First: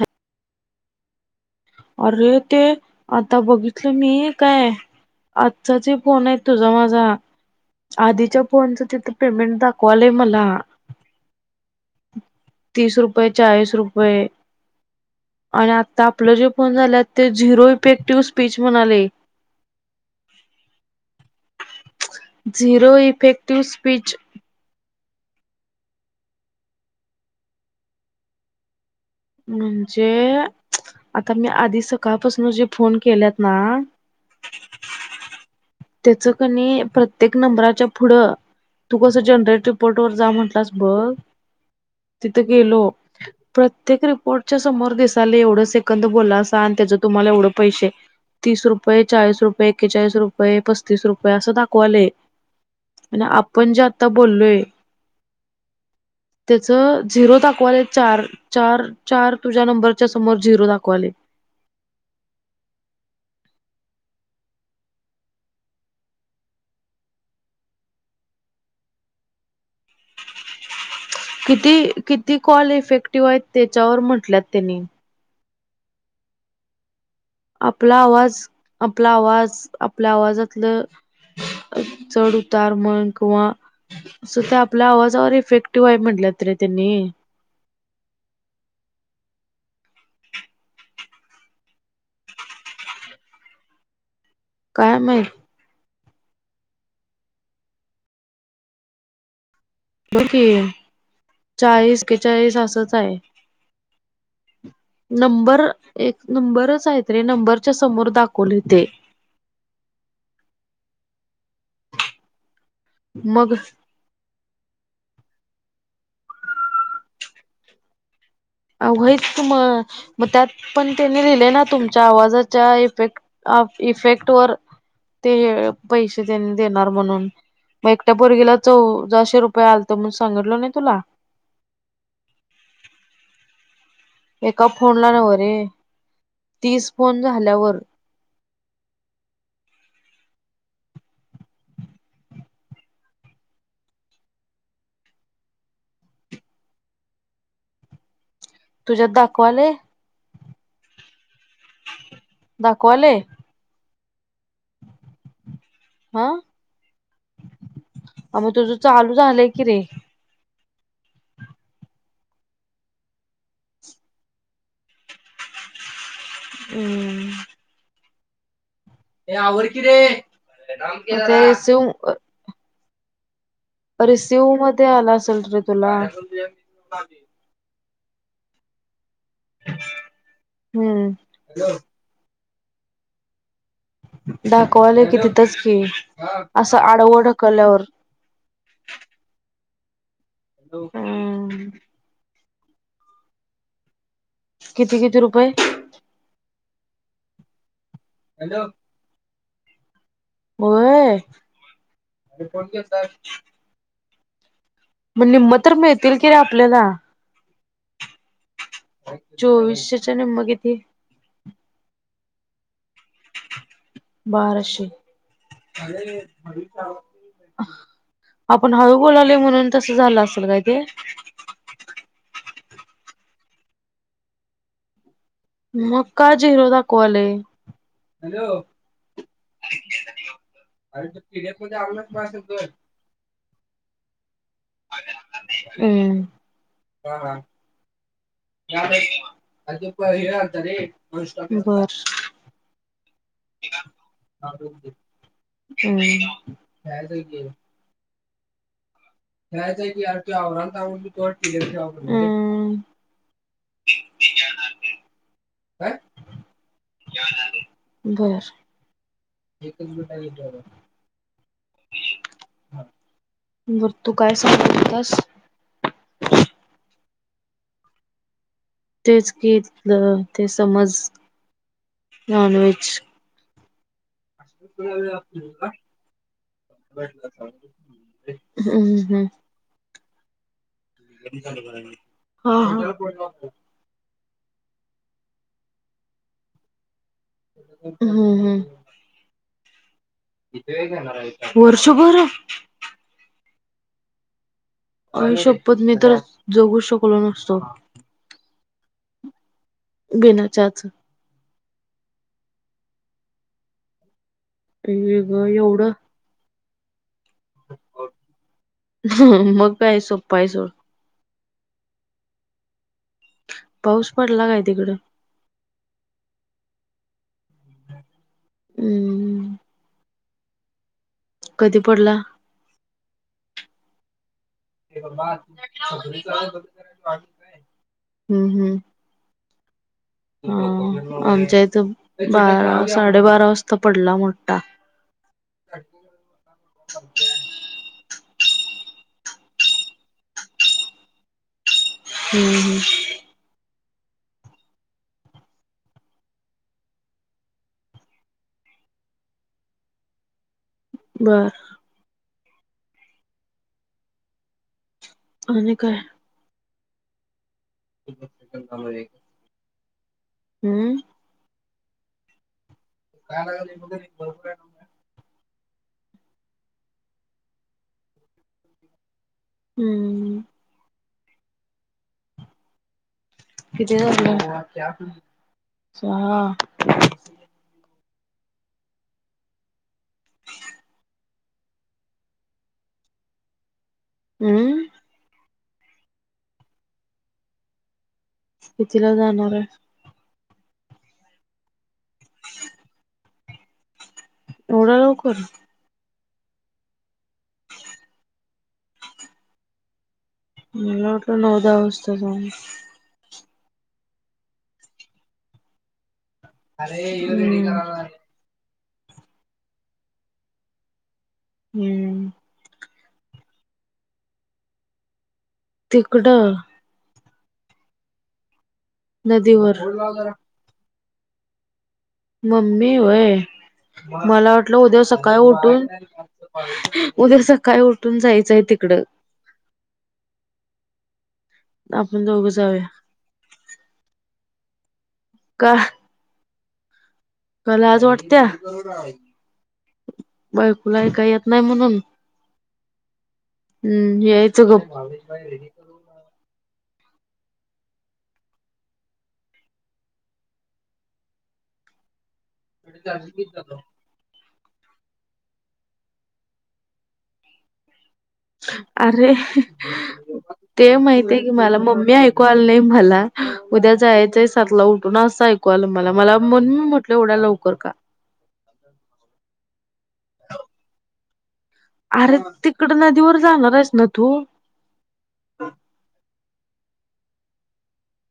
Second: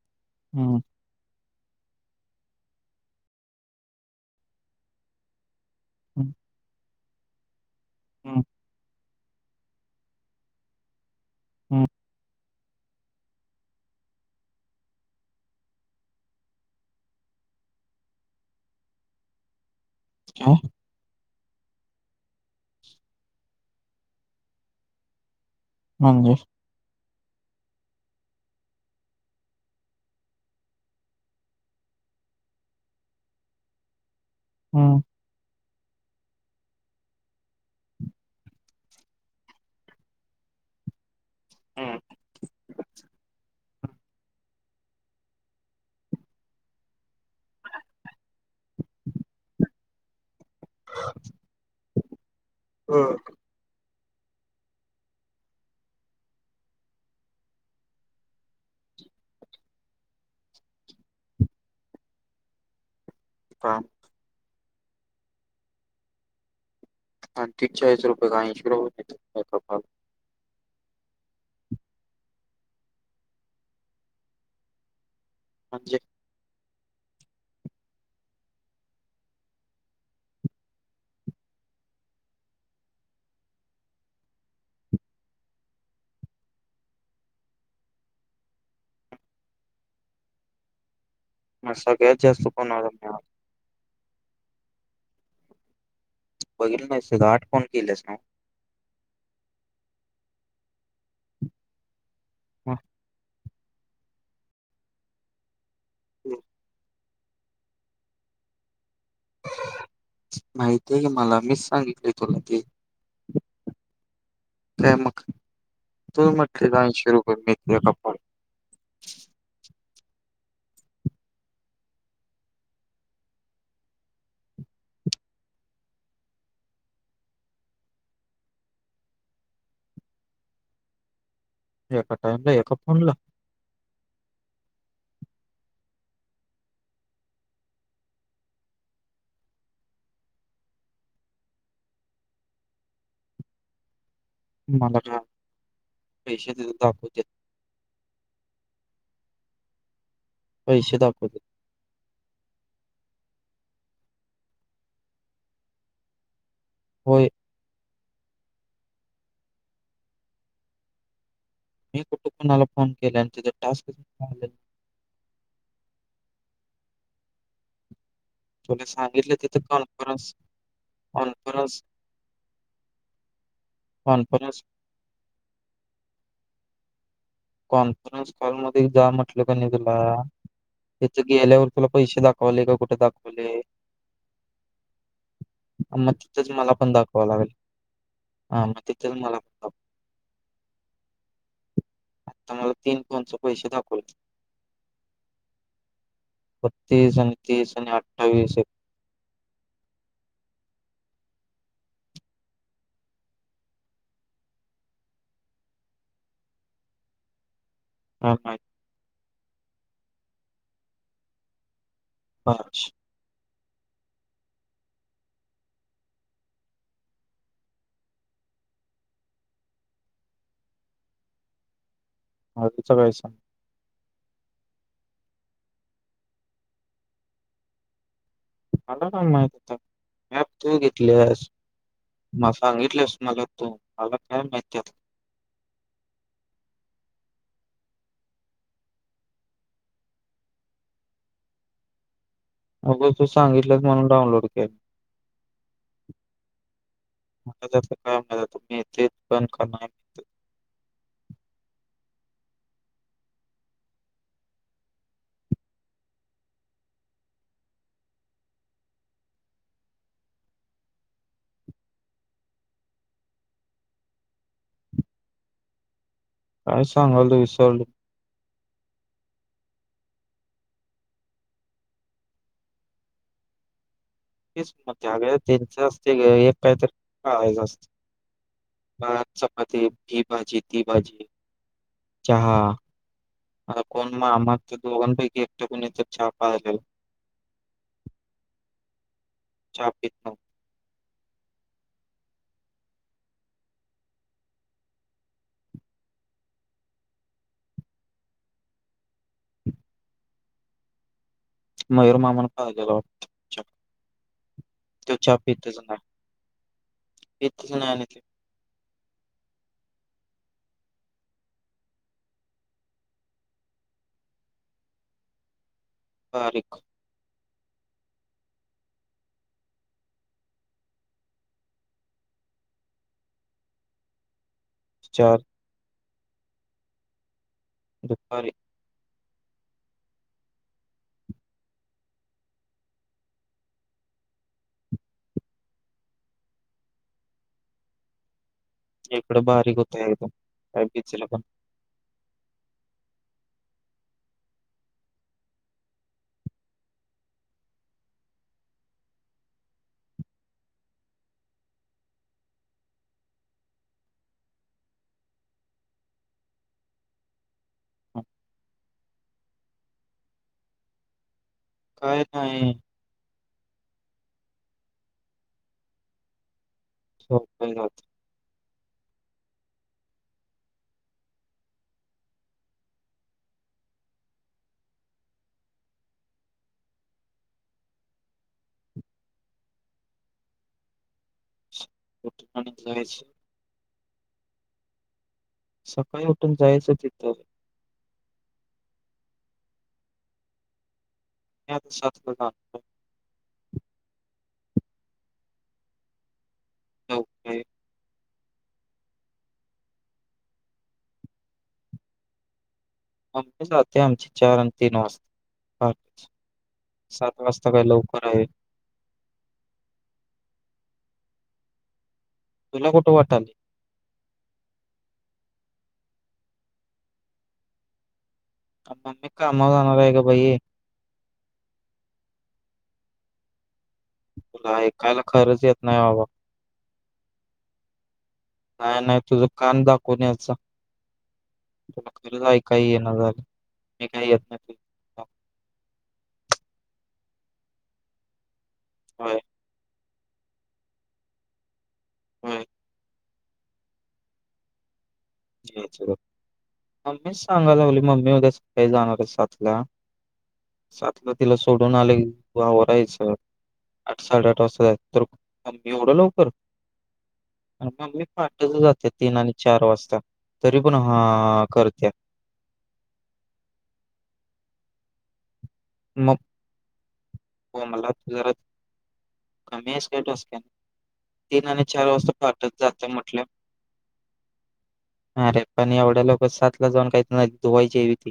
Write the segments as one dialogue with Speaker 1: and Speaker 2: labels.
Speaker 1: हा.
Speaker 2: हम
Speaker 1: अरे ते, आता बघितलं मी काय आ. [unintelligible] फोन
Speaker 2: हं,
Speaker 1: आहेत तुझा माझा आधीच्या
Speaker 2: हं,
Speaker 1: फोनच तिथं. पेमेंट दा कवालेय मला.
Speaker 2: हम्
Speaker 1: तीस रुपये, चाळीस रुपये, आणि आता आपलं जे. फण झाल्यात ते झिरो इफेक्टिव्ह स्पीच म्हणाले.
Speaker 2: काय
Speaker 1: झरो इफेक्ट टू स्पीच.
Speaker 2: म्हजे
Speaker 1: म्हणजे आता मी, आधी सकाळपासून जे फोन केलेत ना.
Speaker 2: हम्
Speaker 1: त्याच कनी प्रत्येक नंबराच्या पुढं तू कसं जनरेट रिपोर्ट वर जा, म्हटलास बघ
Speaker 2: हं,
Speaker 1: तिथं गेलो प्रत्येक रिपोर्टच्या समोर दिसाल एवढं सेकंद बोलासा आणि त्याच तुम्हाला, एवढं पैसे तीस रुपये चाळीस रुपये, एक्केचाळीस रुपये. होय पस्तीस रुपये असं दाखवाले,
Speaker 2: हं.
Speaker 1: आणि आपण जे आता बोललोय त्याच झिरो दाखवाले चार चार चार तुझ्या नंबरच्या समोर झिरो दाखवाले.
Speaker 2: काम आठेचाळीस रुपये [unintelligible]
Speaker 1: किती किती कॉल इफेक्टिव्ह आहेत. त्याच्यावर म्हटल्यात त्यांनी.
Speaker 2: म्हमजे
Speaker 1: आपला आवाज आपला आवाज आपल्या आवाजातलं चढ उतार म्हण किंवा अस त्या आपल्या आवाजावर इफेक्टिव्ह आहे. म्हटलं त रे त्यांनी.
Speaker 2: मग सगळ्यात जास्त कोणाला मिळालं.
Speaker 1: काय माहित
Speaker 2: बघितल नाहीस का आठ फोन केलेस ना.
Speaker 1: की चाळीस एक्केचाळीस
Speaker 2: मग
Speaker 1: असच आहे. नंबर एक
Speaker 2: तू-
Speaker 1: नंबरच आहेत. अरे नंबरच्या समोर दाखवली ते
Speaker 2: माहिती आहे ग मला. मीच सांगितले तुला ते.
Speaker 1: मग
Speaker 2: का मग तु म्हटली दोनशे रुपये मिळले का फोन
Speaker 1: व्हयच मग मग त्यात पण त्यांनी लिहिले ना तुमच्या आवाजाच्या इफेट इफेक्ट वर ते पैसे त्यांनी देणार म्हणून मग एकट्या पोरगीला चौदाशे रुपये आलत म्हणून सांगितल नाही तुला.
Speaker 2: एका टाइमला एका फोनला
Speaker 1: एका फोनला नव रे तीस फोन झाल्यावर.
Speaker 2: मला का पैशे तिथे दाखवत्यात.
Speaker 1: तुझ्यात दाखवाले.
Speaker 2: पैसे दाखवतात.
Speaker 1: दाखवायले हा
Speaker 2: होय
Speaker 1: अ मग तुझं चालू झालंय की रे.
Speaker 2: मी कुटु कुणाला फोन केला आणि तिथे टास्क
Speaker 1: हम्म
Speaker 2: तुला सांगितलं तिथं
Speaker 1: आवर कि रे.
Speaker 2: कॉन्फरन्स,
Speaker 1: अरे थांब की
Speaker 2: कॉन्फरन्स,
Speaker 1: जरा. रिसीव
Speaker 2: कॉन्फरन्स
Speaker 1: मध्ये आला असल रे तुला.
Speaker 2: कॉन्फरन्स हॉलमध्ये जा तुला कि नाही तुला
Speaker 1: हम्म
Speaker 2: तिथ गेल्यावर तुला पैसे दा होलीका कुठे दाखवली आहे.
Speaker 1: दाखवाले किती
Speaker 2: मग तिथेच मला पण दाखवा लागल
Speaker 1: ढकलल्यावर
Speaker 2: ह मग तिथच मला पण दाख
Speaker 1: हम्म
Speaker 2: आता मला तीन फोनचे पैसे दाखवल.
Speaker 1: किती किती रुपये
Speaker 2: बत्तीस आणि तीस आणि आठ [unintelligible]
Speaker 1: होय मग निम्म तर मिळतील की रे आपल्याला.
Speaker 2: [unintelligible]
Speaker 1: चोवीसशेच्या निम्म किती?
Speaker 2: [unintelligible]
Speaker 1: बाराशे, आपण हळू बोलाले म्हणून तस झालं असेल काय ते.
Speaker 2: हा ते चघळायच.
Speaker 1: मका झीरो दाखवायले.
Speaker 2: मला का माहती कॅब तू घेतलीस म सांगितलेस मला तू मला कॅब माहिती
Speaker 1: हम्म अजप हेत रेॉ
Speaker 2: अगं तू सांगितलं म्हणून डाउनलोड केल.
Speaker 1: हम्म
Speaker 2: का मजा तुम्ही
Speaker 1: काय कीर क आव्हणताले हम् काय बरं बरं तू काय सांगाल तास.
Speaker 2: काय सांगाल तो विसरलो.
Speaker 1: तेच गीत जह ते समज नॉनवेज
Speaker 2: [unintelligible]
Speaker 1: हम्म हम्म.
Speaker 2: ठीक पाजी
Speaker 1: हा हा
Speaker 2: आता कोण मामा त्या दोघांनापैकी एकटा कोण तर चहा पाण्याचा.
Speaker 1: हम्म हम्म
Speaker 2: चहा पी
Speaker 1: वर्षभर आई शप्पथ मी तर जगू शकलो नसतो. बिना चहा च
Speaker 2: मयुर मामा पाहिजे राव
Speaker 1: आई ग एवढं
Speaker 2: येताच नाही आणि तो
Speaker 1: हम मग काय सोप हाय सोड पाऊस पडला काय तिकड
Speaker 2: बारीक
Speaker 1: हम्म कधी पडला. हे
Speaker 2: चार
Speaker 1: भगवान [unintelligible]
Speaker 2: दपारी
Speaker 1: हा आमच्या इथं बारा साडेबारा वाजता पडला. मोठा
Speaker 2: इकडे भारी होतंय एकदम काय बीचला पण
Speaker 1: हम्म हम्म बरं आणि काय
Speaker 2: नाही.
Speaker 1: [unintelligible] हम्म
Speaker 2: काय नाही
Speaker 1: [unintelligible]
Speaker 2: हो धन्यवाद
Speaker 1: हम्म किती वाजलं? चहा.
Speaker 2: [unintelligible]
Speaker 1: अम्म
Speaker 2: सकाळी उठून जायचं चितं.
Speaker 1: कितीला जाणाराय?
Speaker 2: [unintelligible]
Speaker 1: एवड्या लवकर?
Speaker 2: [unintelligible]
Speaker 1: मला वाटं नऊ दहा वासतं जाणाइस.
Speaker 2: मम्मी जात्या आमची चार आणि तीन वाजता. पहाटचं. सात वाजता काय लवकर आहे.
Speaker 1: हम्म.
Speaker 2: तूला कुटं वाटालंय?
Speaker 1: तिकडं.
Speaker 2: मम्मी कामावर
Speaker 1: नदीवर
Speaker 2: जाणार हाय ग बाई.
Speaker 1: मम्मी होय. मला वाटलं
Speaker 2: तुला
Speaker 1: उद्या
Speaker 2: ऐकायला
Speaker 1: सकाळी
Speaker 2: खरंच येत
Speaker 1: उठून,
Speaker 2: नाही बाबा.
Speaker 1: उद्या सकाळी उठून जायचंय तिकडं.
Speaker 2: नाही नाही तुझं कान दाखवून यायचा. तुला
Speaker 1: आपण
Speaker 2: खरच
Speaker 1: दोघं
Speaker 2: ऐकायला
Speaker 1: जाऊया
Speaker 2: येन झालं, मी काय येत नाही. तुला.
Speaker 1: का? का लाज वाटत्या?
Speaker 2: होय
Speaker 1: [unintelligible] बायकुला ऐकाय येत नाही म्हणून.
Speaker 2: व्हय
Speaker 1: हम्म यायचं गप्प.
Speaker 2: [unintelligible] म मीच सांगा लागलोय मम्मी उद्या सकाळीं जाणार आय सातला, सातला तिला सोडून आलं की. व आवरायचं, आठ साडे आठ. तसाय तर मी एवढ्या लवकर? [unintelligible] पहाटेचं जात्या
Speaker 1: अरे
Speaker 2: तीन आणि चार वाजता. तरी
Speaker 1: ते
Speaker 2: पण
Speaker 1: माहितय की
Speaker 2: हां
Speaker 1: मला.
Speaker 2: करत्या.
Speaker 1: मम्मी ऐकू आलं नाही मला. उद्या जायचंय सातला उठ पुन्हा असं आय कू आलं मला.
Speaker 2: मग
Speaker 1: मला मनून म्हटलं एवढ्या लवकर
Speaker 2: हो
Speaker 1: का?
Speaker 2: मला जरा कमी आहेस काय ठोसक्याने? तीन आणि चार वाजता
Speaker 1: अरे
Speaker 2: पाहटचं
Speaker 1: तिकड
Speaker 2: जात्या
Speaker 1: नदीवर
Speaker 2: म्हटल्या.
Speaker 1: जाणार आहेस ना तू
Speaker 2: आरे पण एवढ्या लवक सात ला जाऊन काय न दुवायची हाय वय ती.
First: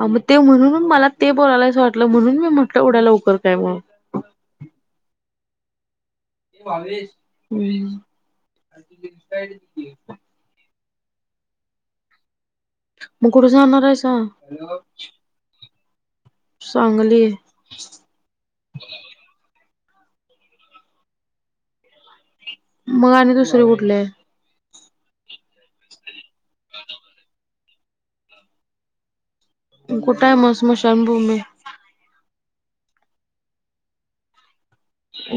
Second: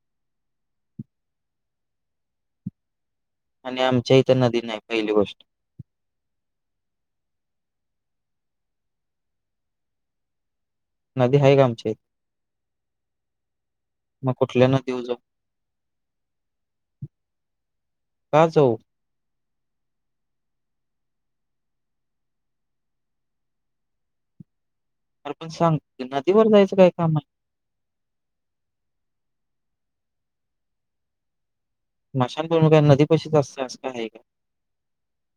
Speaker 1: आ म ते म्हणून मला ते बोलायलायस वाटलं, म्हणून मी म्हटलं एवढ्या लवक तर काय म?
Speaker 2: आणि आमच्या इथं नदी नाही पहिली गोष्ट
Speaker 1: [unintelligible]
Speaker 2: नदी हाय ग आमची.
Speaker 1: म कुठ जाणार हाईसा?
Speaker 2: कुठल्या नदीवर जाऊ
Speaker 1: सांगली.
Speaker 2: का जाऊ
Speaker 1: म आणि दुसरे कुठले?
Speaker 2: अर पण सांग ते नदीवर जायचं काय काम हाय?
Speaker 1: कुठं हाय म स्मशानभूमी?
Speaker 2: स्मशानभूमी काय नदी पशीच असत्या असं काय हाय का?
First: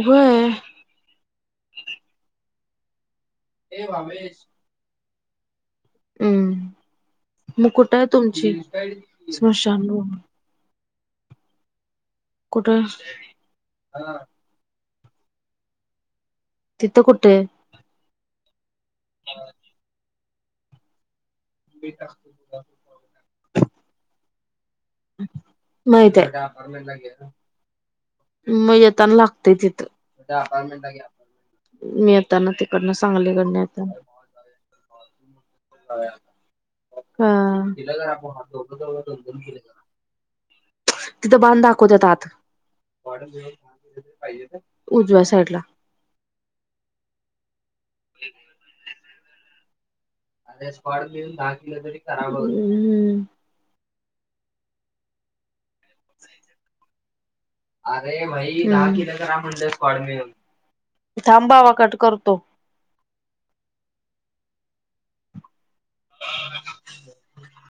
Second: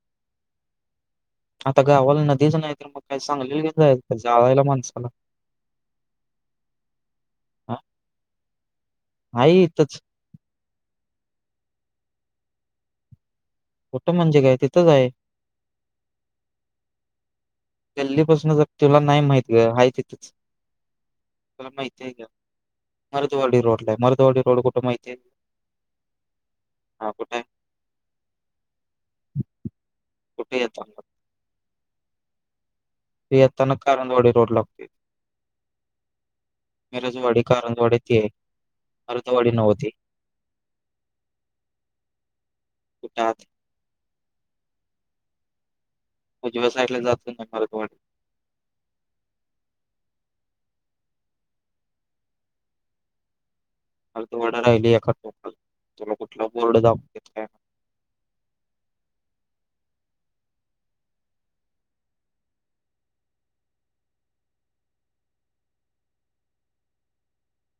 Speaker 1: व्हय.
Speaker 2: आता गावाला नदिच नाही त मगं? काय सांगलील घेऊन जायचं जाळायला माणसाला?
Speaker 1: हम्म म
Speaker 2: हा
Speaker 1: कुट हाये तुमची
Speaker 2: आहे इथंच
Speaker 1: स्मशानभूमी? कुठं?
Speaker 2: कुठं म्हंजे काय? ते तच आहे.
Speaker 1: तिथं कुठंय.?
Speaker 2: गल्लीपासन ज तुला नाई माहिती ग हाय तिथंच. तुला माहिती हाय का? मरोतवाडी रोड ला हाय मारोतवाडी थोड [unintelligible]
Speaker 1: माहीती
Speaker 2: हा
Speaker 1: आहे.
Speaker 2: कुठे आहे?
Speaker 1: म येताना लागतंय तिथं.
Speaker 2: कुठे येताना?
Speaker 1: मी येताना ते कडन सांगली
Speaker 2: ते
Speaker 1: कडन येताना
Speaker 2: कारंजवाडी रोड लागते. मिरजवाडी,
Speaker 1: हां
Speaker 2: कारंजवाडी ते आहे. मरुदवाडी नव्ह ते.
Speaker 1: [unintelligible] तिथं बाण दाखवत्यात आत. [unintelligible]
Speaker 2: कुठं आत
Speaker 1: पाहिजेत. उजव्या साईड ला.
Speaker 2: उजव्या साइडला जात [unintelligible]
Speaker 1: [inaudible] आता हे स्कॉट बिल दाखलं तरी करावं हम्म.
Speaker 2: [unintelligible] राहिली एका [unintelligible] तुला कुठला बोर्ड [unintelligible]
Speaker 1: [unintelligible] थांबावा कट करतो. [unintelligible]